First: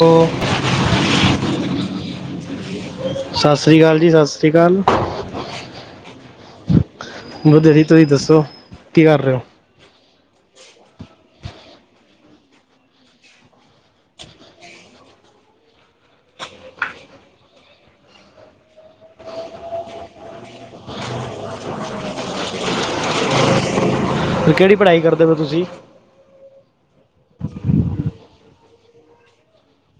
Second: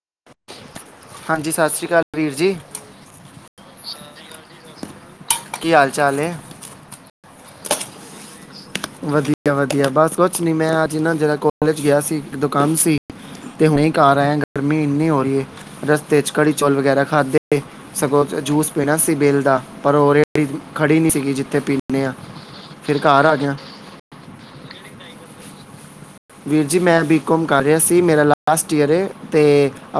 ਤੋ ਹਾਂਜੀ ਸਸ ਸ੍ਰੀ ਕਾਲ ਵੀਰ ਜੀ। ਸਸ ਸ੍ਰੀ ਕਾਲ ਜੀ, ਸਸ ਸ੍ਰੀ ਕਾਲ। ਕੀ ਹਾਲ ਚਾਲ ਏ। ਵਧੀਆ ਜੀ, ਤੁਸੀਂ ਦੱਸੋ। ਕੀ ਕਰ ਰਹੇ ਹੋ ਵਧੀਆ-ਵਧੀਆ ਬਸ ਕੋਛ ਨੀ ਮੈਂ ਅੱਜ ਨਾ ਜਰਾ ਕੋਲਜ ਗਿਆ ਸੀ ਦ ਕਾਮ ਸੀ। ਤੇ ਹੁਣੇ ਹੀ ਕਾਰ ਆਇਆ ਗਰਮੀ ਇੰਨੀ ਹੋ ਰੀ ਏ ਰਸਤੇ ਚ ਕੜੀ ਚੌਲ ਵਗੈਰਾ ਖਾਧੇ। ਸਗੋਂ ਜੂਸ ਪੀਨਾ ਸੀ ਬੇਲ ਦਾ ਪਰ ਰੇੜੀ ਖੜ੍ਹੀ ਨੀ ਸੀਗੀ ਜਿੱਥੇ ਪੀਨੇ ਆ। ਫੇਰ ਕਾਰ ਆ ਗਿਆ। ਤੇ ਕੇੜੀ ਪੜ੍ਹਾਈ ਕਰਦੇ ਪਏ ਤੁਸੀਂ? ਵੀਰ ਜੀ, ਮੈਂ ਬੀਕੌਮ ਕਰ ਰਿਆ ਸੀ ਮੇਰਾ ਲਾਸਟ ਈਅਰ ਏ ਤੇ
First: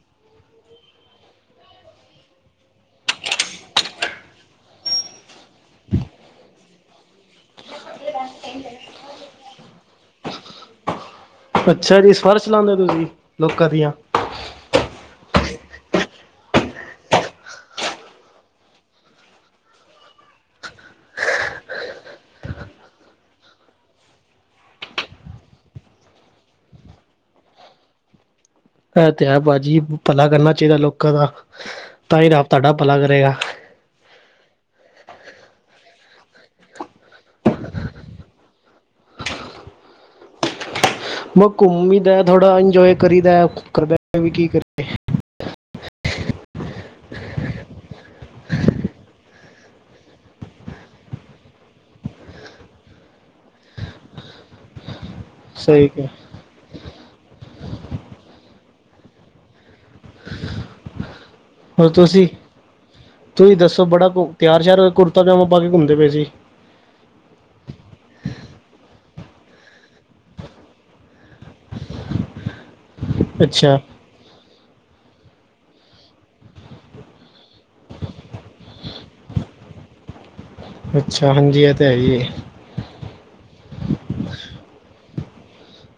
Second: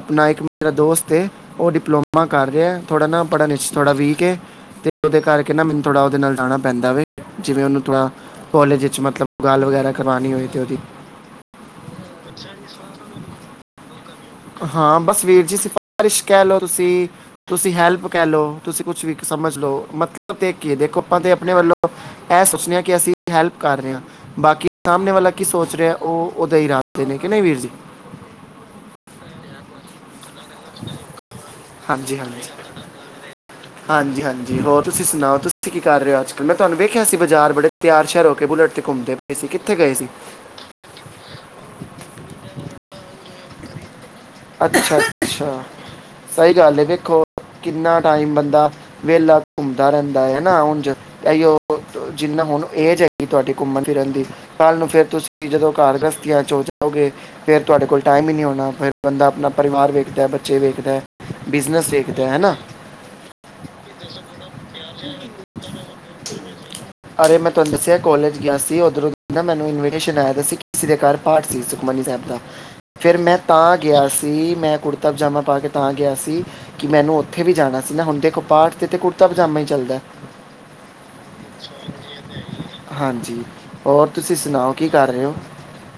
ਆਪਣਾ ਇੱਕ ਮੇਰਾ ਦੋਸਤ ਏ ਓ ਡਿਪਲੋਮਾ ਕਰ ਰਿਆ ਥੋੜ੍ਹਾ ਨਾ ਪੜ੍ਹਨ ਵਿੱਚ ਥੋੜ੍ਹਾ ਵੀਕ ਏ। ਤੇ ਉਦੇ ਕਰਕੇ ਨਾ ਮੈਨੂੰ ਥੋੜਾ ਉਦੇ ਨਾਲ ਜਾਣਾ ਪੈਂਦਾ ਵੈ, ਜਿਵੇਂ ਓਨੂੰ ਥੋੜਾ ਕੋਲੇਜ ਵਿੱਚ ਮਤਲਬ ਗੱਲ ਵਗੈਰਾ ਕਰਵਾਨੀ ਹੋਏ ਤੇ ਓਦੀ। ਅੱਛਾ ਜੀ ਸਪਾਰਸ਼ ਲਾਂਦੇ ਤੁਸੀ ਜੀ ਲੋਕਾਂ ਦੀਆਂ। ਹਾਂ ਬਸ ਹਾ ਵੀਰ ਜੀ ਸਿਫਾਰਸ਼ ਕਹਿ ਲੋ ਤੁਸੀਂ। ਤੁਸੀਂ ਹੈਲਪ ਕਹਿ ਲੋ, ਤੁਸੀਂ ਕੁਛ ਵੀ ਸਮਝ ਲੋ ਮਤਲਬ ਤੇ ਇਕ ਏ ਦੇਖੋ ਆਪਾਂ ਤੇ ਆਪਣੇ ਵੱਲੋ ਐ ਸੋਚਨੇ ਆ ਕਿ ਅਸੀਂ ਹੈਲਪ ਕਰ ਰੇ ਆ। ਬਾਕੀ ਸਾਮਣੇ ਵਾਲਾ ਕੀ ਸੋਚ ਰਿਆ ਉਹ ਉਦੇ ਇਰਾਦੇ ਨੇ ਕਿ ਨਈ ਵੀਰ ਜੀ। ਐ ਤੇ ਹੈ ਭਾਜੀ, ਭਲਾ ਕਰਨਾ ਚਾਹੀਦਾ ਲੋਕਾਂ ਦਾ, ਤਾਂ ਹੀ ਰਬ ਤੁਹਾਡਾ ਭਲਾ ਕਰੇਗਾ। ਹਾਂਜੀ-ਹਾਂਜੀ ਹੋਰ ਤੁਸੀਂ ਸੁਣਾਓ ਤੁਸੀਂ ਕੀ ਕਰ ਰਹੇ ਹੋ ਅੱਜ ਕੱਲ, ਮੈਂ ਤੁਹਾਨੂੰ ਵੇਖਿਆ ਸੀ ਬਾਜ਼ਾਰ ਬੜੇ ਤਿਆਰ ਸ਼ਆਰ ਹੋ ਕੇ ਬੁਲਟ ਤੇ ਘੁੰਮਦੇ ਪਏ ਸੀ, ਕਿੱਥੇ ਗਏ ਸੀ? ਬ ਘੁੰਮੀ ਦਾ ਥੋੜਾ ਇੰਜੋਏ ਕਰੀ ਦਾ ਘਰ ਬੇ [unintelligible] ਵੀ ਕੀ ਕਰੀਏ। ਅੱਛਾ ਅੱਛਾ, ਸਈ ਗੱਲ ਏ ਵੇਖੋ ਕਿੰਨਾ ਟਾਈਮ ਬੰਦਾ ਵੇਲਾ ਘੁੰਮਦਾ ਰਹਿੰਦਾ ਏ ਹਨਾ ਉੰਝ। ਏਇਔ ਜਿੰਨਾ ਹੁਣ ਏਜ ਹੈਗੀ ਤੁਹਾਡੀ ਘੁੰਮਨ ਫਿਰਨ ਦੀ ਕੱਲ ਨੂੰ ਫੇਰ ਤੁਸ ਜਦੋਂ ਸਹੀ ਘਰ ਕਿਹਾ ਗਸਤੀਆਂ ਚ ਜਾਓਗੇ ਫੇਰ ਤੁਹਾਡੇ ਕੋਲ ਟਾਈਮ ਹੀ ਨੀ ਹੋਣਾ ਫੇਰ ਬੰਦਾ ਅਪਨਾ ਪਰਿਵਾਰ ਵੇਖਦਾ ਬੱਚੇ ਵੇਖਦਾ। ਹੋਰ ਬਿਜ਼ਨਸ ਵੇਖਦਾ ਤੁਸੀਂ, ਹੈ ਹੈ ਨਾ ਤੁਸੀਂ ਦੱਸੋ ਬੜਾ ਕੁ ਤਿਆਰ ਸ਼ਿਆਰ ਕੁੜਤਾ ਪਜਾਮਾ ਪਾ ਕੇ ਘੁੰਮਦੇ ਪਏ ਸੀ। ਹ ਅਰੇ ਮੈਂ ਤੁਹਾਨੂੰ ਦੱਸਿਆ ਕੋਲਜ ਗਿਆ ਸੀ ਉਧਰੋਂ ਦੀ ਨਾ ਮੈਨੂੰ ਇਨਵੀਟੇਸ਼ਨ ਆਇਆ ਸੀ ਕਿਸੇ ਦੇ ਘਰ ਪਾਠ ਸੀ ਸੁ ਖਮਨੀ ਸੈਬ ਦਾ ਫਿਰ ਮੈਂ ਅੱਛਾ ਤਾਂ ਗਿਆ ਸੀ ਮੈਂ ਕੁੜਤਾ ਪਜਾਮਾ ਪਾ ਕੇ ਤਾਂ ਗਿਆ ਸੀ। ਕਿ ਮੈਨੂੰ ਉੱਥੇ ਵੀ ਜਾਣਾ ਸੀ ਨਾ ਹੁਣ ਦੇਖੋ ਪਾਠ ਤੇ-ਤੇ ਕੁੜਤਾ ਪਜਾਮਾ ਹੀ ਚੱਲਦਾ। ਅੱਛਾ, ਹਾਂਜੀ ਐ ਤੇ ਹੈ ਹੀ ਏ। ਹਾਂਜੀ ਹੋਰ ਤੁਸੀਂ ਸੁਣਾਓ ਕੀ ਕਰ ਰਏ ਔ?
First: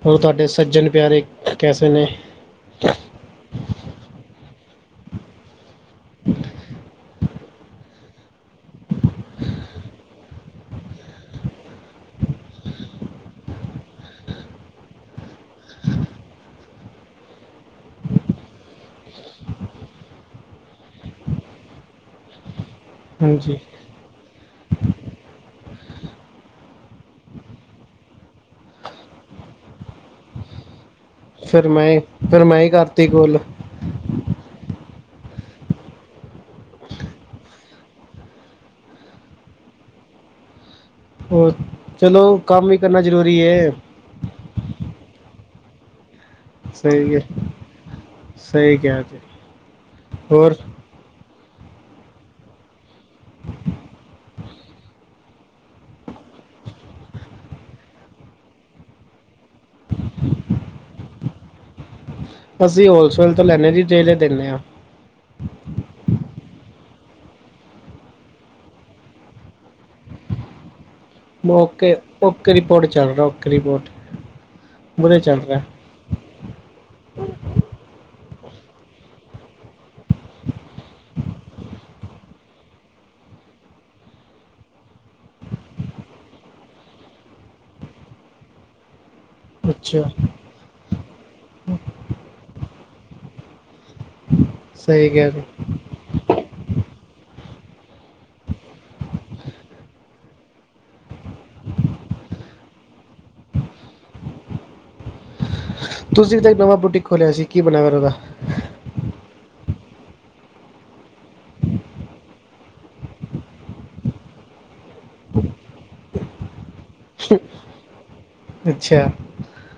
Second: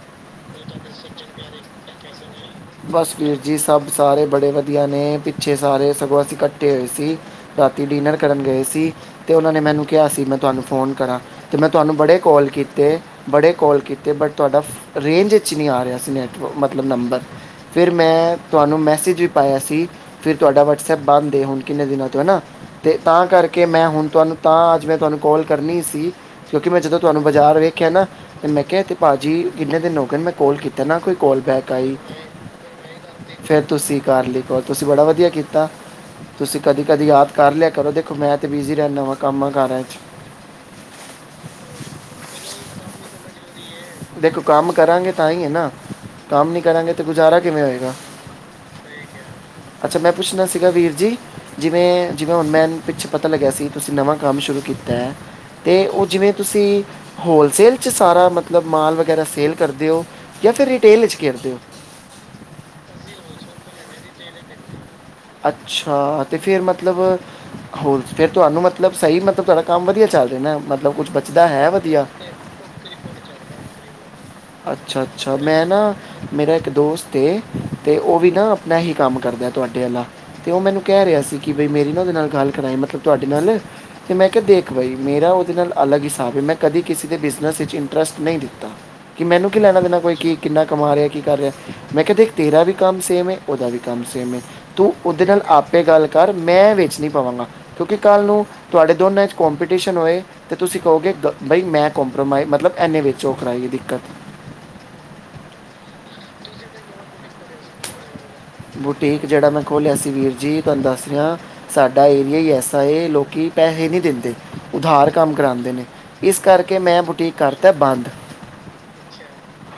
ਹੋਰ ਤੁਹਾਡੇ ਸੱਜਣ ਪਿਆਰੇ ਕੈਸੇ ਨੇ? ਬਸ ਵੀਰ ਜੀ ਸਭ ਸਾਰੇ ਬੜੇ ਵਧੀਆ ਨੇ ਪਿੱਛੇ ਸਾਰੇ ਸਗੋਂ ਅਸੀਂ ਕੱਠੇ ਹੋਏ ਸੀ। ਰਾਤੀ ਡਿਨਰ ਕਰਨ ਗਏ ਸੀ ਤੇ ਉਹਨਾਂ ਨੇ ਮੈਨੂੰ ਕਿਹਾ ਸੀ ਮੈਂ ਤੁਹਾਨੂੰ ਫੋਨ ਕਰਾਂ। ਤੇ ਮੈਂ ਤੁਹਾਨੂੰ ਬੜੇ ਕੋਲ ਕੀਤੇ- ਬੜੇ ਕੋਲ ਕੀਤੇ ਬਟ ਤੁਹਾਡਾ ਰੇਂਜ ਵਿੱਚ ਨਹੀਂ ਆ ਰਿਹਾ ਸੀ ਨੈੱਟਵ ਮਤਲਬ ਨੰਬਰ ਫੇਰ ਮੈਂ ਤੁਹਾਨੂੰ ਮੈਸੇਜ ਵੀ ਪਾਇਆ ਸੀ। ਕੀ ਤੁਹਾਡਾ ਵਟਸਐਪ ਬੰਦ ਦੇ ਹੁਣ ਕਿੰਨੇ ਦਿਨਾਂ ਤੋਂ ਹੈ ਨਾ, ਤੇ ਤਾਂ ਹਾਂਜੀ ਕਰਕੇ ਮੈਂ ਹੁਣ ਤੁਹਾਨੂੰ ਤਾਂ ਅੱਜ ਮੈਂ ਤੁਹਾਨੂੰ ਕੋਲ ਕਰਨੀ ਸੀ। ਕਿਉਂਕਿ ਮੈਂ ਜਦੋਂ ਤੁਹਾਨੂੰ ਬਾਜ਼ਾਰ ਵੇਖਿਆ ਨਾ, ਤੇ ਮੈਂ ਕਿਹਾ ਤੇ ਭਾਜੀ ਕਿੰਨੇ ਦਿਨ ਹੋ ਗਏ ਨਾ ਕੋਲ ਕੀਤਾ ਨਾ ਕੋਈ ਕਾਲ ਫੇਰ ਬੈਕ ਆਈ ਮੈਂ ਫੇਰ ਮੈਂ ਈ ਕਰਤੀ ਕੋਲ। ਫਿਰ ਤੁਸੀਂ ਕਰਲੀ ਕੋਲ ਤੁਸੀਂ ਬੜਾ ਵਧੀਆ ਕੀਤਾ। ਤੁਸੀਂ ਕਦੀ- ਕਦੀ ਯਾਦ ਕਰ ਲਿਆ ਕਰੋ ਦੇਖੋ ਮੈਂ ਤੇ ਬਿਜ਼ੀ ਰਹਨਾ ਵਾਂ ਕੰਮ ਆ ਕਾਰਾਂ ਚ। ਹੋਰ ਚਲੋ ਕੰਮ ਵੀ ਕਰਨਾ ਜ਼ਰੂਰੀ ਐ। ਦੇਖੋ ਕੰਮ ਕਰਾਂਗੇ ਤਾਂ ਹੀ ਐ ਨਾ। ਕੰਮ ਨੀ ਕਰਾਂਗੇ ਤੇ ਸਹੀ ਹੈ ਗੁਜ਼ਾਰਾ ਕਿਵੇਂ ਹੋਏਗਾ? ਸਹੀ ਕਿਹਾ ਜੀ ਅੱਛਾ ਮੈਂ ਪੁੱਛਣਾ ਹੋਰ ਸੀਗਾ ਵੀਰ ਜੀ ਜਿਵੇਂ- ਜਿਵੇਂ ਹੁੱਣ ਮੈਂ ਨ ਪਿੱਛੇ ਪਤਾ ਲੱਗਿਆ ਸੀ ਤੁਸੀਂ ਨਵਾਂ ਕੰਮ ਸ਼ੁਰੂ ਕੀਤਾ ਐ। ਤੇ ਉਹ ਜਿਵੇਂ ਤੁਸੀਂ, ਹੋਲਸੇਲ ਚ ਸਾਰਾ ਮਤ ਲਬ ਮਾਲ ਵਗੈਰਾ ਸੇਲ ਕਰਦੇ ਹੋ, ਯਾ ਫੇਰ ਰਿਟੇਲ ਵਿੱਚ ਕਰਦੇ ਹੋ? ਅਸੀਂ ਹੋਲਸੇਲ ਤੋਂ ਲੈੈਂਨੇ ਜੀ ਰੀਟੇਲ ਵਿੱਚ ਦੇਨੇ ਹਾਂ। ਅੱਛਾ ਤੇ ਫੇਰ ਮਤਲਬ ਹੋਰ ਫੇਰ ਤੁਹਾਨੂੰ ਮਤਲਬ ਸਹੀ ਮਤਲਬ ਤੁਹਾਡਾ ਕੰਮ ਵਧੀਆ ਚੱਲ ਰਿਹਾ ਨਾ ਮਤਲਬ ਕੁਛ ਬ- ਬ ਓਕੇ-ਓਕੇ ਰਿਪੋਰਟ ਚੱਲ ਰਿਹਾ ਓਕੇ ਰਿਪੋਰਟ। ਅੱਛਾ- ਵਧੀਆ ਅੱਛਾ ਚੱਲ ਰਿਹਾ ਮੈਂ ਨਾ ਮੇਰਾ ਇੱਕ ਦੋਸਤ ਏ ਤੇ ਉਹ ਵੀ ਨਾ ਆਪਣਾ ਹੀ ਕੰਮ ਕਰਦਾ ਤੁਹਾਡੇ ਆਲਾ। ਤੇ ਉਹ ਮੈਨੂੰ ਕਹਿ ਰਿਹਾ ਸੀ ਕਿ ਬਈ ਮੇਰੀ ਨਾ ਉਹਦੇ ਨਾਲ ਗੱਲ ਕਰਾਈ ਮਤਲਬ ਤੁਹਾਡੇ ਨਾਲ। ਤੇ ਮੈਂ ਕਿਹਾ ਦੇਖ ਬਾਈ ਮੇਰਾ ਉਹਦੇ ਨਾਲ ਅਲੱਗ ਹਿਸਾਬ ਹੈ ਮੈਂ ਕਦੀ ਕਿਸੇ ਦੇ ਬਿਜ਼ਨਸ ਵਿੱਚ ਇੰਟਰਸਟ ਨਹੀਂ ਲਿਤਾ। ਕਿ ਮੈਨੂੰ ਕੀ ਲੈਣਾ ਦੇਣਾ ਅੱਛਾ ਕੋਈ ਕੀ ਕਿੰਨਾ ਕਮਾ ਰਿਹਾ ਕੀ ਕਰ ਰਿਹਾ ਮੈਂ ਕਿਹਾ ਦੇਖ ਤੇਰਾ ਵੀ ਕੰਮ ਸੇਮ ਹੈ ਉਹਦਾ ਵੀ ਕੰਮ ਸੇਮ ਹੈ। ਤੂੰ ਸਹੀ ਉਹਦੇ ਕਿਹਾ ਜੀ ਨਾਲ ਆਪੇ ਗੱਲ ਕਰ ਮੈਂ ਵਿੱਚ ਨਹੀਂ ਪਵਾਂਗਾ। ਕਿਉਂਕਿ ਕੱਲ੍ਹ ਨੂੰ ਤੁਹਾਡੇ ਦੋਨਾਂ ਵਿੱਚ ਕੋਂਪੀਟੀਸ਼ਨ ਹੋਏ ਤੇ ਤੁਸੀਂ ਕਹੋਗੇ ਬਈ ਕੰਮਪਰੋਮਾਈਜ਼ ਮਤਲਬ ਐਨੇ ਵਿੱਚ ਔ ਕਰਾਈ ਹੈ ਦਿੱਕਤ। ਤੁਸੀਂ ਤੇ ਨਵਾਂ ਬੂਟਿਕ ਖੋਲਿਆ ਸੀ ਕੀ ਬਣਾਇਆ ਫੇਰ ਉਹਦਾ? ਬੁਟੀਕ ਜਿਹੜਾ ਮੈਂ ਖੋਲ੍ਹਿਆ ਸੀ ਵੀਰ ਜੀ ਤੁਹਾਨੂੰ ਦੱਸ ਰਹੀ ਆ ਸਾਡਾ ਏਰੀਆ ਹੀ ਐਸਾ ਹੇ ਲੋਕੀ ਪੈਸੇ ਨਹੀਂ ਦਿੰਦੇ। ਉਧਾਰ ਕੰਮ ਕਰਾਉਂਦੇ ਨੇ ਇਸ ਕਰਕੇ ਮੈਂ ਬੁਟੀਕ ਕਰਤਾ ਐ ਬੰਦ। ਅੱਛਾ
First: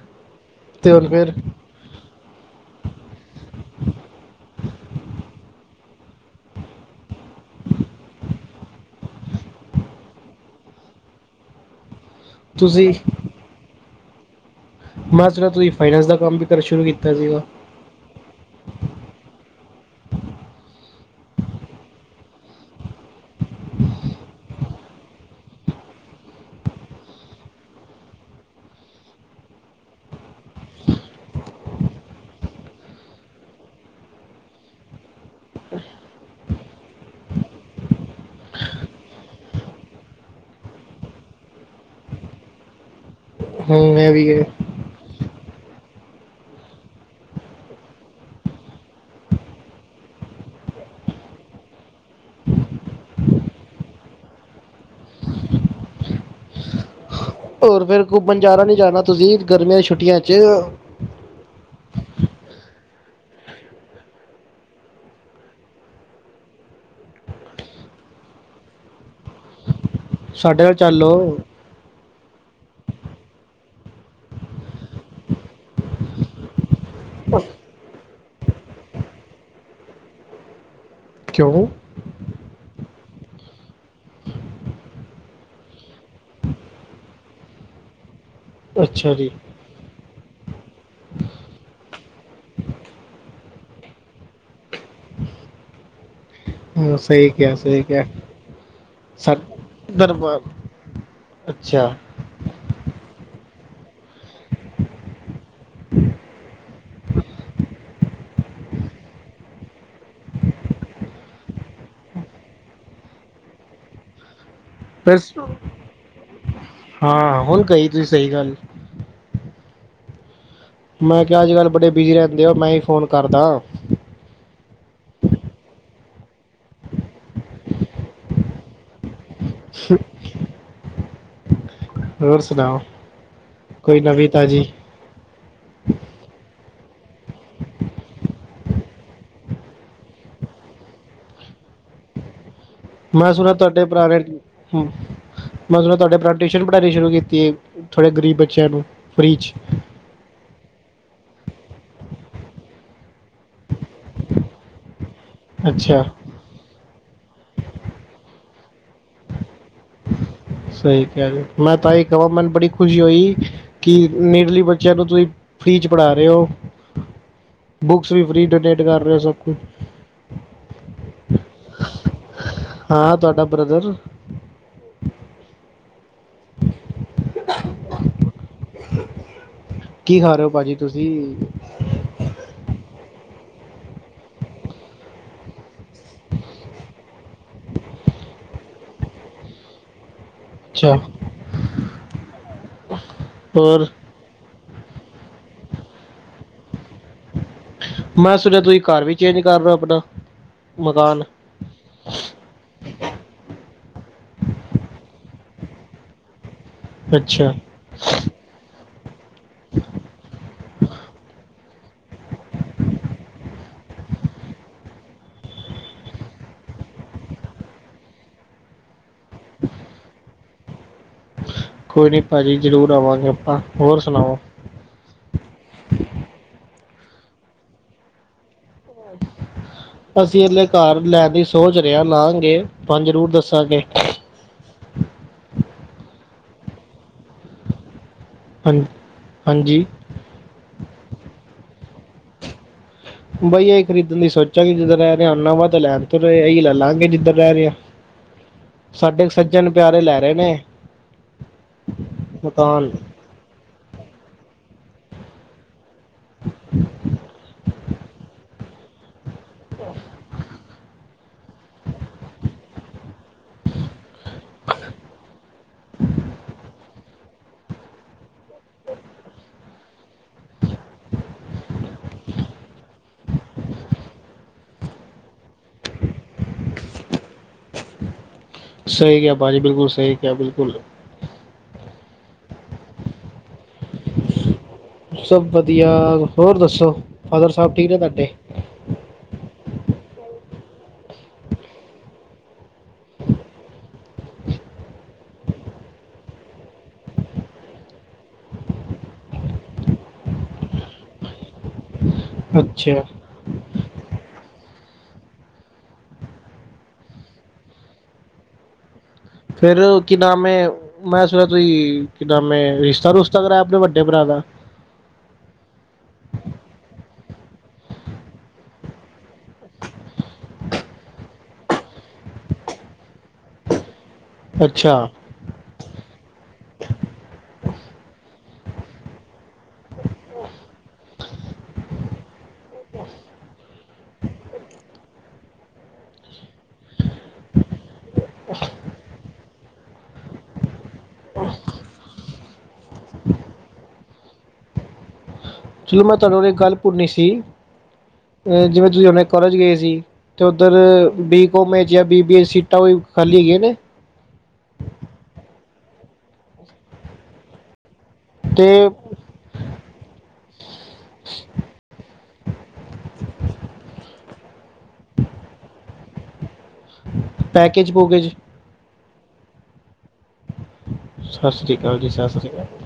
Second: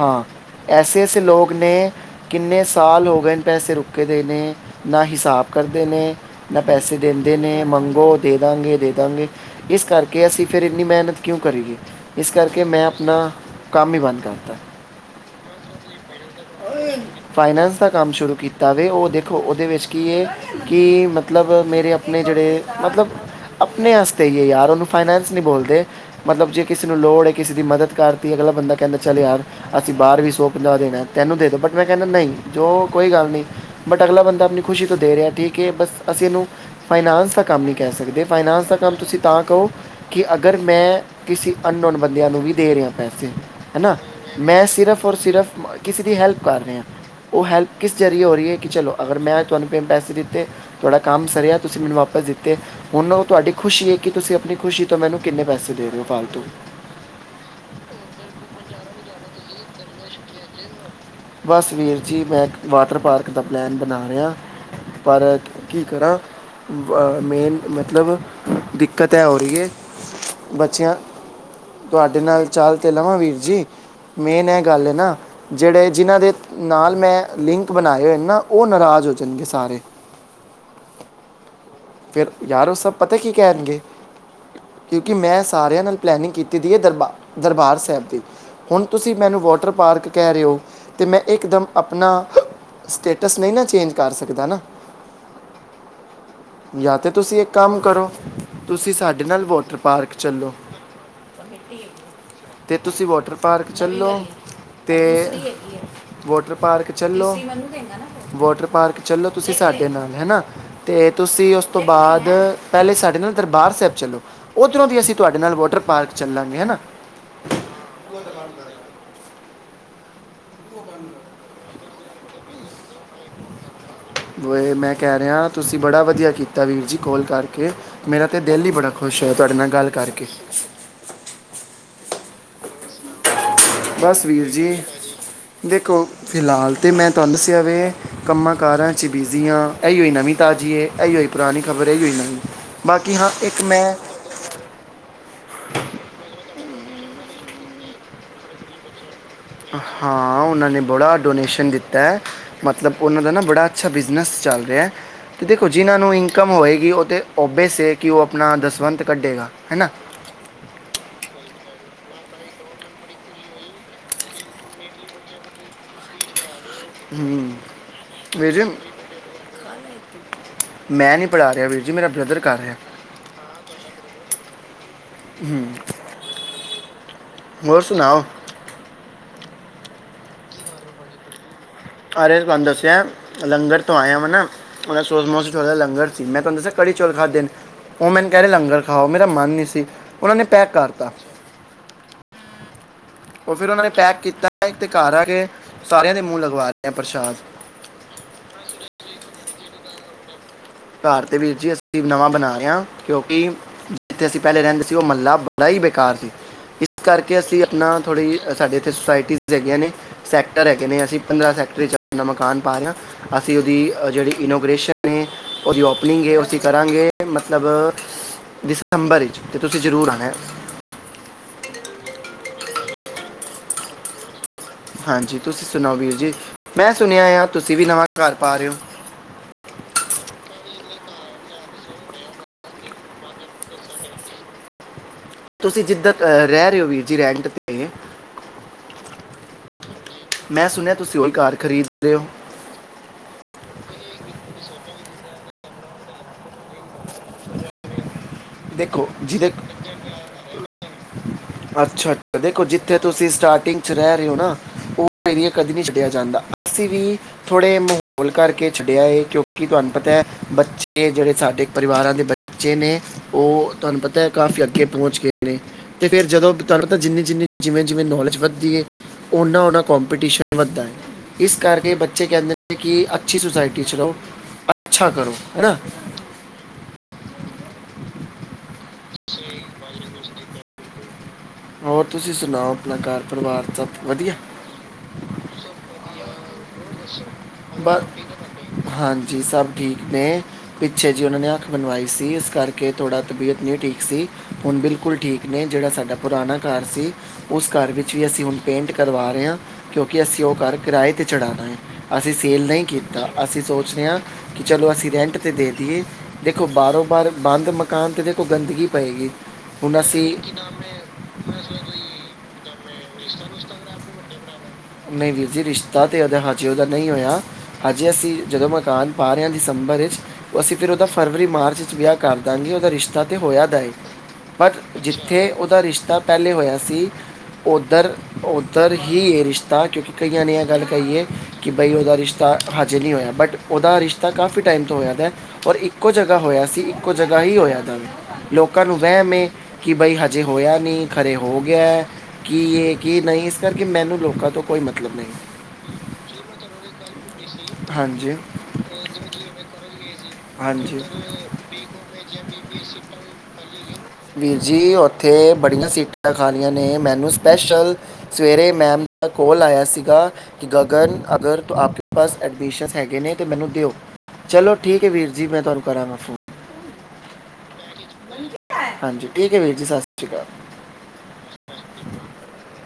ਹਾਂ ਤੇ ਐਸੇ ਹੁਣ ਐਸੇ ਫਿਰ ਲੋਕ ਨੇ ਕਿੰਨੇ ਸਾਲ ਹੋ ਗਏ ਨ ਪੈਸੇ ਰੁਕੇ ਦੇ ਨੇ ਨਾ ਹਿਸਾਬ ਕਰਦੇ ਨੇ ਨਾ ਪੈਸੇ ਦਿੰਦੇ ਨੇ ਮੰਗੋ ਦੇ ਦਾਂਗੇ ਦੇ ਦਾਂਗੇ ਇਸ ਕਰਕੇ ਅਸੀਂ ਫੇਰ ਇੰਨੀ ਮੇਹਨਤ ਕਿਉਂ ਕਰੀਏ। ਇਸ ਕਰਕੇ ਮੈਂ ਤੁਸੀਂ ਆਪਣਾ ਕੰਮ ਹੀ ਬੰਦ ਕਰਤਾ ਹੈ। ਮੈਂ ਸੁਣਿਆ ਤੁਸੀਂ ਫਾਈਨੈਂਸ ਦਾ ਕੰਮ ਵੀ ਕਰ ਸ਼ੁਰੂ ਕੀਤਾ ਸੀਗਾ ਫਾਈਨੈਂਸ ਦਾ ਕੰਮ ਸ਼ੁਰੂ ਕੀਤਾ ਵੇ, ਉਹ ਦੇਖੋ ਉਹਦੇ ਵਿੱਚ ਕੀ ਹੈ ਕਿ ਮਤਲਬ ਮੇਰੇ ਆਪਣੇ ਜਿਹੜੇ ਮਤਲਬ ਆਪਣੇ ਵਾਸਤੇ ਹੀ ਹੈ ਯਾਰ ਉਹਨੂੰ ਫਾਈਨੈਂਸ ਨਹੀਂ ਬੋਲਦੇ। ਮਤਲਬ ਜੇ ਕਿਸੇ ਨੂੰ ਲੋੜ ਹੈ ਕਿਸੀ ਦੀ ਮਦਦ ਕਰਤੀ ਅਗਲਾ ਬੰਦਾ ਕਹਿੰਦਾ ਚੱਲ ਯਾਰ ਅਸੀਂ ਬਾਹਰ ਵੀ ਸੌ ਪੰਜਾਹ ਦੇਣਾ ਤੇ ਐਨੂੰ ਦੇ ਦੋ ਬਟ ਮੈਂ ਕਹਿੰਦਾ ਨਹੀਂ ਜੋ ਕੋਈ ਗੱਲ ਨਹੀਂ ਬਟ ਅਗਲਾ ਬੰਦਾ ਆਪਣੀ ਖੁਸ਼ੀ ਤੋਂ ਦੇ ਰਿਹਾ ਠੀਕ ਹੈ ਬਸ ਅਸੀਂ ਇਹਨੂੰ ਫਾਈਨਾਂਸ ਦਾ ਕੰਮ ਨਹੀਂ ਕਹਿ ਸਕਦੇ ਫਾਈਨਾਂਸ ਦਾ ਕੰਮ ਤੁਸੀਂ ਤਾਂ ਕਹੋ ਕਿ ਅਗਰ ਮੈਂ ਕਿਸੇ ਅਨਨੋਨ ਬੰਦਿਆਂ ਨੂੰ ਵੀ ਦੇ ਰਿਹਾ ਪੈਸੇ। ਹੂੰ ਹਨਾ ਇਹ ਵੀ ਹੈ ਮੈਂ ਸਿਰਫ ਔਰ ਸਿਰਫ ਕਿਸੀ ਦੀ ਹੈਲਪ ਕਰ ਰਿਆਂ ਓ ਹੈਲਪ ਕਿਸ ਜ਼ਰੀਏ ਹੋ ਰਈ ਏ ਕਿ ਚਲੋ ਅਗਰ ਮੈਂ ਤੁਹਾਨੂੰ ਪੇੈ ਪੈੇਸੇ ਦਿੱਤੇ ਤੁਹਾਡਾ ਕੰਮ ਸਰਿਆ ਤੁਸੀਂ ਮੈਨੂੰ ਵਾਪਸ ਦਿੱਤੇ। ਹੁਣ ਓ ਤੁਹਾਡੀ ਖੁਸ਼ੀ ਏ ਕਿ ਤੁਸੀਂ ਆਪਣੀ ਖੁਸ਼ੀ ਤੋਂ ਮੈਨੂੰ ਕਿੰਨੇ ਪੈਸੇ ਦੇ ਰਏ ਹੋ ਫਾਲਤੂ ਹੋਰ ਫੇਰ ਘੁੰਮਨ ਜਾਣਾ ਨੀ ਜਾਣਾ ਤੁਸੀ ਗਰਮੀਆਂ ਛੁੱਟੀਆਂ 'ਚ ਬਸ ਵੀਰ ਜੀ ਮੈਂ ਇੱਕ ਵਾਟਰ ਪਾਰਕ ਦਾ ਪਲੈਨ ਬਣਾ ਰਿਆ। ਪਰ ਕੀ-ਕੀ ਕਰਾਂ। ਮੇਨ ਮਤਲਬ ਦਿੱਕਤ ਐ ਹੋ ਰਈ ਐ। ਸਾਡੇ ਨਾਲ ਬੱਚਿਆਂ ਚੱਲੋ ਤੁਹਾਡੇ ਨਾਲ ਚੱਲ ਤੇ ਲਵਾਂ ਵੀਰ ਜੀ ਮੇਨ ਐ ਗੱਲ ਏ ਨਾ ਜੇੜੇ ਜਿਨ੍ਹਾਂ ਦੇ ਨਾਲ ਮੈਂ ਲਿੰਕ ਬਣਾਏ ਹੋਏ ਨਾ ਓ ਨਾਰਾਜ਼ ਹੋ ਜਾਣਗੇ ਸਾਰੇ ਕਿਉ ਫਿਰ ਯਾਰ ਓ ਸਭ ਪਤਾ ਕੀ ਕੈਂਣਗੇ। ਕਿਉਂਕਿ ਮੈਂ ਸਾਰਿਆਂ ਨਾਲ ਪਲੈਨਿਗ ਕੀਤੀ ਦੀ ਹੈ ਦਰਬਾ ਦਰਬਾਰ ਸਾਹਿਬ ਦੀ ਹੁਣ ਅੱਛਾ ਤੁਸੀਂ ਜੀ ਮੈਨੂੰ ਵੋਟਰ ਪਾਰਕ ਕੈ ਰਏ ਓ। ਤੇ ਮੈਂ ਇਕ ਦਮ ਆਪਣਾ ਸਟੇਟਸ ਨਈ ਨਾ ਚੇਂਜ ਕਰ ਸਕਦਾ ਨਾ। ਹਾਂ ਜਾਂ ਤਾਂ ਸਹੀ ਤੁਸੀਂ ਇੱਕ ਕਿਹਾ ਕੰਮ ਸਹੀ ਕਿਹਾ ਕਰੋ ਤੁਸੀਂ ਸਾਡੇ ਸਾ ਨਾਲ ਵੋਟਰ ਪਾਰਕ ਦਰਬਾਰ ਚੱਲੋ। ਅੱਛਾ ਤੇ ਤੁਸੀਂ ਵਾਟਰ ਪਾਰਕ ਚੱਲੋ। ਤੇ ਵਾਟਰ ਪਾਰਕ ਚੱਲੋ। ਵਾਟਰ ਪਾਰਕ ਚਲੋ ਤੁਸੀਂ ਸਾਡੇ ਨਾਲ ਹਨਾ ਤੇ ਤੁਸੀਂ ਉਸ ਤੋਂ ਬਾਦ ਪੈਲੇ ਸਾਡੇ ਨਾਲ ਦਰਬਾਰ ਸਾਹਿਬ ਚੱਲੋ। ਉੱਧਰੋਂ ਦੀ ਅਸੀਂ ਫਿਰ ਸ ਤੁਹਾਡੇ ਨਾਲ ਵਾਟਰ ਪਾਰਕ ਚੱਲਾਂਗੇ ਐ ਨਾ। ਹਾਂ ਹੁਣ ਕਈ ਜੇ ਸਈ ਗੱਲ ਮੈਂ ਕਿਆ ਅੱਜ ਕੱਲ ਬੜੇ ਬਿਜੀ ਰੈਂਦੇ ਓ ਮੈਂ ਈ ਫੋਨ ਕਰਦਾ। ਵੈਹੇ ਮੈਂ ਕੈ ਰਿਆ ਤੁਸੀਂ ਬੜਾ ਵਧੀਆ ਕੀਤਾ ਵੀਰ ਜੀ ਕਾੱਲ ਕਰਕੇ ਮੇਰਾ ਤਾਂ ਦਿਲ ਈ ਬੜਾ ਖੁਸ਼ ਹੋਇਆ ਤੁਹਾਡੇ ਨਾਲ ਗੱਲ ਕਰਕੇ ਹੋਰ ਸੁਣਾਓ। ਕੋਈ ਬਸ ਨਵੀਂ ਵੀਰ ਤਾਜੀ ਜੀ। ਦੇਖੋ ਫਿਲਹਾਲ ਤਾਂ ਮੈਂ ਤੁਹਾਨੂੰ ਦੱਸਿਆ ਵੇ ਕੰਮਾਂ ਕਾਰਾਂ 'ਚ ਬਿਜ਼ੀ ਹਾਂ ਇਹੀ ਹੋਈ ਨਵੀਂ ਤਾਜ਼ੀ ਏ। ਇਹੀਉ ਪੁਰਾਣੀ ਖਬਰ ਇਹੀਉ ਨਵੀਂ ਬਾਕੀ ਹਾਂ ਮੈਂ ਸੁਣਿਆ ਇੱਕ ਤੁਹਾਡੇ ਮੈਂ ਭਰਾ ਨੇ ਮੈਂ ਤੁਹਾਡੇ ਭਰਾ ਟਿਊਸ਼ਨ ਪੜ੍ਹਾਣੀ ਸ਼ੁਰੂ ਕੀਤੀ ਥੋੜੇ ਗਰੀਬ ਬੱਚਿਆਂ ਨੂੰ ਫਰੀ 'ਚ ਹਾਂ ਉਨਾਂ ਨੇ ਬੜਾ ਡੋਨੇਸ਼ਨ ਦਿੱਤਾ। ਮਤਲਬ ਉਨਾਂ ਦਾ ਨਾ ਬੜਾ ਅੱਛਾ ਬਿਜ਼ਨਸ ਚੱਲ ਰਿਆ। ਅਤੇ ਦੇਖੋ ਜਿਨ੍ਹਾਂ ਅੱਛਾ ਨੂੰ ਇਨਕਮ ਹੋਏਗੀ ਓ ਤਾਂ ਓਬੇਸ ਐ ਕਿ ਓ ਆਪਣਾ ਦਸਵੰਤ ਕੱਢੇਗਾ ਹਨਾ। ਸਈ ਕੈ ਰਏ ਓ ਮੈਂ ਤਾਂਹੀ ਕਵਾਂ ਮੈਨੂੰ ਬੜੀ ਖੁਸ਼ੀ ਹੋਈ। ਕਿ ਨੀਡਲੀ ਬੱਚਿਆਂ ਨੂੰ ਤੁਸੀਂ ਫਰੀ 'ਚ ਪੜ੍ਹਾ ਰਏ ਓ। ਹੂੰ ਬੁਕਸ ਵੀ ਫੀ ਵੀਰ ਜੀ ਡੋਨੇਟ ਕਰ ਰਏ ਓ ਸਭ ਕੁਛ ਮੈਂ ਨਈ ਪੜ੍ਹਾ ਰਿਆ ਵੀਰ ਜੀ ਮੇਰਾ ਬ੍ਰਦਰ ਕਰ ਰਿਆ। ਹਾਂ ਤੁਹਾਡਾ ਬ੍ਰਦਰ ਹੂੰ ਹੋਰ ਸੁਣਾਓ। ਕੀ ਖਾ ਰਏ ਓ ਭਾਜੀ ਤੁਸੀ ਖਾਰੇ ਤੁਹਾਨੂੰ ਦੱਸਿਆ ਲੰਗਰ ਤੋਂ ਆਇਆ ਵਾ ਨਾ। [unintelligible] ਲੰਗਰ ਸੀ ਮੈਂ ਤੁਹਾਨੂੰ ਦੱਸਿਆ ਕੜੀ ਚੋਲ ਖਾਧੇ ਨੇ। ਓ ਮੈਨੂੰ ਕੈ ਰਏ ਲੰਗਰ ਖਾਓ ਮੇਰਾ ਮਨ ਨਈ ਸੀ ਉਨਾਂ ਨੇ ਪੈਕ ਅੱਛਾ ਕਰਤਾ। ਓ ਫਿਰ ਉਨਾਂ ਹੋਰ ਨੇ ਪੈਕ ਕੀਤਾ ਇੱਕ ਤੇ ਘਰ ਆ ਕੇ ਸਾਰਿਆਂ ਦੇ ਮੂੰਹ ਲਗਵਾ ਦਿਤਾ ਪ੍ਰਸ਼ਾਦ ਮੈਂ ਸੁਣਿਆ ਤੁਸੀਂ ਘਰ ਵੀ ਚੇਂਜ ਕਰ ਰਏ ਓ ਆਪਣਾ ਮਕਾਨ ਘਰ ਤੇ ਵੀਰ ਜੀ ਅਸੀਂ ਵੀ ਨਵਾਂ ਬਣਾ ਰਹੇ ਆਂ ਕਿਉਂਕਿ ਜਿੱਥੇ ਅਸੀਂ ਪਹਿਲੇ ਰਹਿੰਦੇ ਸੀ ਉਹ ਮਹੱਲਾ ਬੜਾ ਹੀ ਬੇਕਾਰ ਸੀ ਇਸ ਕਰਕੇ ਅੱਛਾ ਅਸੀਂ ਆਪਣਾ ਥੋੜ੍ਹੀ ਸਾਡੇ ਇੱਥੇ ਸੁਸਾਇਟੀਜ਼ ਹੈਗੀਆਂ ਨੇ ਸੈਕਟਰ ਹੈਗੇ ਨੇ ਅਸੀਂ ਪੰਦਰਾਂ ਸੈਕਟਰ 'ਚ ਆਪਣਾ ਮਕਾਨ ਪਾ ਰਹੇ ਹਾਂ ਅਸੀਂ ਉਹਦੀ ਜੇਹੜੀ ਇਨੋਗ੍ਰੇਸ਼ਨ ਹੈ ਉਹਦੀ ਓਪਨਿੰਗ ਏ ਔ ਅਸੀ ਕਰਾਂਗੇ ਮਤਲਬ ਦਸੰਬਰ ਇਚ ਤੇ ਤੁਸੀਂ ਜ਼ਰੂਰ ਆਉਣਾ ਕੋਈ ਨਹੀਂ ਭਾਜੀ ਜ਼ਰੂਰ ਆਵਾਂਗੇ ਆਪਾਂ ਹੋਰ ਸੁਣਾਓ ਹਾਂਜੀ ਤੁਸੀਂ ਸੁਣਾਓ ਵੀਰ ਜੀ ਮੈਂ ਸੁਣਿਆ ਆ ਤੁਸੀਂ ਵੀ ਨਵਾਂ ਕਰ ਪਾ ਰੇ ਓ ਅਸੀਂ ਹਲੇ ਕੱਰ ਲੈਣ ਦੀ ਸੋਚ ਰੇਆ ਲਾਂਗੇ ਤੁਹਾਨੂੰ ਜ਼ਰੂਰ ਦੱਸਾਂਗੇ ਤੁਸੀਂ ਜਿੱਦਾਂ ਰਹਿ ਰੇ ਓ ਵੀਰ ਜੀ ਰੈਂਟ 'ਤੇ ਹਾਂ ਹਾਂਜੀ ਮੈਂ ਸੁਣਿਆ ਤੁਸੀਂ ਹੁਣ ਘਾਰ ਖਰੀਦ ਰੇ ਓ ਬਈ ਇਹ ਖਰੀਦਣ ਦੀ ਸੋਚਾਂਗੇ ਜਿੱਧਰ ਰਹਿ ਰਹਾ ਓਨਾ ਵਅ ਤਾਂ ਲੈਣ ਤੋਂ ਰਹੇ ਇਹੀ ਲੈ ਲਵਾਂਗੇ ਜਿੱਧਰ ਰਹਿ ਰੇ ਆ ਦੇਖੋ ਸਾਡੇ ਜਿਹਦੇ ਸੱਜਣ ਪਿਆਰੇ ਲੈ ਰੈ ਨੇ ਅੱਛਾ, ਅੱਛਾ ਦੇਖੋ ਮਕਾਨ ਜਿੱਥੇ ਤੁਸੀਂ ਸਟਾਰਟਿੰਗ ਜਿਥੇ ਰਹ ਰਹੇ ਹੋ ਨਾ ਉਹ ਏਰੀਆ ਕਦੇ ਨਹੀਂ ਛੱਡਿਆ ਜਾਂਦਾ ਅਸੀਂ ਵੀ ਥੋੜੇ ਮੁ ਹੁਣ ਕਰਕੇ ਛੱਡਿਆ ਹੈ ਕਿਉਂਕਿ ਤੁਹਾਨੂੰ ਪਤਾ ਬੱਚੇ ਜਿਹੜੇ ਸਾਡੇ ਪਰਿਵਾਰਾਂ ਦੇ ਬੱਚੇ ਨੇ ਉਹ ਤੁਆਨੂੰ ਪਤਾ ਹੈ ਕਾਫੀ ਅੱਗੇ ਪਹੁੰਚ ਗਏ ਨੇ ਤੇ ਫੇਰ ਜਦੋਂ ਤ ਤਾਂ ਜਿੰਨੀ ਜਿੰਨੀ ਜਿਵੇਂ ਜਿਵੇਂ ਨੌਲੇਜ ਵੱਧਦੀ ਏ ਓਨਾ ਓਨਾ ਕੋਪੀਟੀਸ਼ਨ ਵੱਧਦਾ ਐ ਇਸ ਕਰਕੇ ਬੱਚੇ ਕਹਿੰਦੇ ਨੇ ਕਿ ਅੱਛੀ ਸੋਸਾਇਟੀ ਚ ਰੋ ਅੱਛਾ ਕਰੋ ਹੈਨਾ ਸਈ ਕਿਆ ਭਾਜੀ ਬਿਲਕੁਲ ਸਹੀ ਕੇਹਾ ਬਿਲਕੁਲ ਹੋਰ ਤੁਸੀਂ ਸੁਣਾਓ ਆਪਣਾ ਘਾਰ ਪਰਿਵਾਰ ਸਭ ਵਧੀਆ ਸਭ ਵਧੀਆ, ਹੋਰ ਦੱਸੋ ਫਾਦਰ ਸਾਬ ਠੀਕ ਨੇ ਬਸ ਤੁਆਡੇ? ਹਾਂਜੀ ਸਭ ਠੀਕ ਨੇ ਪਿੱਛੇ ਜੇ ਉਹਨਾਂ ਨੇ ਅੱਖ ਬਣਵਾਈ ਸੀ ਇਸ ਕਰਕੇ ਥੋੜਾ ਤਬੀਅਤ ਨੀਂ ਠੀਕ ਸੀ ਹੁਣ ਬਿਲਕੁਲ ਠੀਕ ਕਿ ਨੈ, ਜਿਹੜਾ ਸਾਡਾ ਪੁਰਾਣਾ ਘਾਰ ਸੀ ਉਸ ਘਾਰ ਵਿੱਚ ਵੀ ਅਸੀਂ ਹੁਣ ਪੇਂਟ ਕਰਵਾ ਰੇ ਆ ਕਿਉਂਕਿ ਅਸੀਂ ਉਹ ਘਾਰ ਕਰਾਏ 'ਤੇ ਚੜ੍ਹਾਣਾ ਐ। ਅਸੀਂ ਸੇਲ ਨਈ ਅੱਛਾ ਕੀਤਾ ਅਸੀਂ ਸੋਚ ਰਹਿ ਆ ਕਿ ਚਲੋ ਅਸੀਂ ਰੈਂਟ ਤੇ ਦੇ ਦੀਏ ਦੇਖੋ ਬਾਰੋਂ -ਬਾਰ ਬੰਦ ਮਕਾਨ ਤੇ ਦੇਖੋ ਗੰਦਗੀ ਪਏਗੀ ਫੇਰ ਹੁਣ ਕੀ ਅਸੀਂ ਨਾਮ ਏ ਮੈਂ ਸੁਣਿਆ ਕੀ, ਕਿ ਨਾਮ ਏ ਰਿਸ਼ਤਾ-ਰੁਸ਼ਤਾ ਕਰਾਇਆ ਆਪਣੇ ਵੱਡੇ ਭਰਾ ਦਾ? ਨਈ ਵੀਰ ਜੀ ਰਿਸ਼ਤਾ ਤੇ ਉਹਦਾ ਹਜੇ ਤਾ ਨਈ ਹੋਇਆ ਹਜੇ ਅਸੀਂ ਜਦੋਂ ਮਕਾਨ ਪਾ ਰਹਿ ਆ ਦਸੰਬਰ ਚ ਅਸੀਂ ਫੇਰ ਉਹਦਾ ਫਰਵਰੀ-ਮਾਰਚ ਵਿੱਚ ਵਿਆਹ ਕਰ ਦਾਂਗੇ ਉਹਦਾ ਰਿਸ਼ਤਾ ਤੇ ਹੋਇਆ ਦਿਆ ਏ। ਅੱਛਾ ਉੱਥੇ ਉਹਦਾ ਰਿਸ਼ਤਾ ਪਹਿਲੇ ਹੋਇਆ ਸੀ ਉੱਧਰ- ਉੱਧਰ ਹੀ ਏ ਰਿਸ਼ਤਾ ਤਾਂ ਕਿਉਂਕਿ ਕਈਆਂ ਨੇ ਐ ਗੱਲ ਕਈਏ ਕਿ ਬਈ ਉਹਦਾ ਰਿਸ਼ਤਾ ਹਜੇ ਨੀਂ ਹੋਇਆ ਬਟ ਉਹਦਾ ਰਿਸ਼ਤਾ ਕਾਫੀ ਟਾਈਮ ਤੋਂ ਹੋਇਆ ਪਿਆ। ਔਰ ਇੱਕੋ ਜਗ੍ਹਾ ਹੋਇਆ ਸੀ ਇੱਕੋ ਜਗ੍ਹਾ ਹੀ ਹੋਇਆ ਦਾਵੇ ਲੋਕਾਂ ਨੂੰ ਵਹਿਮ ਏ ਕਿ ਬਈ ਹਜੇ ਹੋਇਆ ਨੀਂ ਖਰੇ ਹੋ ਗਿਆ ਕੀ ਏ ਕੀ ਨਈ ਇਸ ਕਰਕੇ ਮੈਨੂੰ ਲੋਕਾਂ ਤੋਂ ਕੋਈ ਮਤਲਬ ਨਈ ਚਲੋ ਮੈਂ ਤਾਨੂੰ ਇਕ ਗੱਲ ਭੂਰਨੀ ਸੀ ਹਾਂਜੀ ਅਹ ਜਿਵੇਂ- ਜਿਵੇ ਕੋਲਜ ਗਏ ਸੀ ਤੇ ਉੱਧਰ ਹਾਂਜੀ ਬੀਕੋਮ- ਬੀਬੀ ਸੀਟਾਂ ਵੀ ਖਾਲੀ ਹੈਗੀ ਆ ਨੇ? ਵੀਰ ਜੀ ਉੱਥੇ ਬੜੀਆਂ ਸੀਟਾਂ ਖਾਲੀਆਂ ਨੇ ਮੈਨੂੰ ਸਪੈਸ਼ਲ ਸਵੇਰੇ ਤੇ ਮੈਮ ਦਾ ਕੋਲ ਆਇਆ ਸੀਗਾ ਕਿ ਗਗਨ ਅਗਰ ਤੋ ਆਪਕੇ ਪਾਸ ਐਡਮਿਸ਼ਨ ਹੈਗੇ ਨੇ ਤੇ ਮੈਨੂੰ ਦੇਓ। ਚਲੋ ਠੀਕ ਏ ਵੀਰ ਜੀ ਮੈਂ ਤੁਆਨੂੰ ਕਰਾਂਗਾ ਫੋਨ। ਪੈਕੇਜ-ਪੁਕੈਜ ਹਾਂਜੀ ਠੀਕ ਏ ਵੀਰ ਜੀ ਸਤਿ ਸ੍ਰੀ ਕਾਲ ਸਤਿ ਸ੍ਰੀ ਕਾਲ ਜੀ ਸਤਿ ਸ੍ਰੀ ਕਾਲ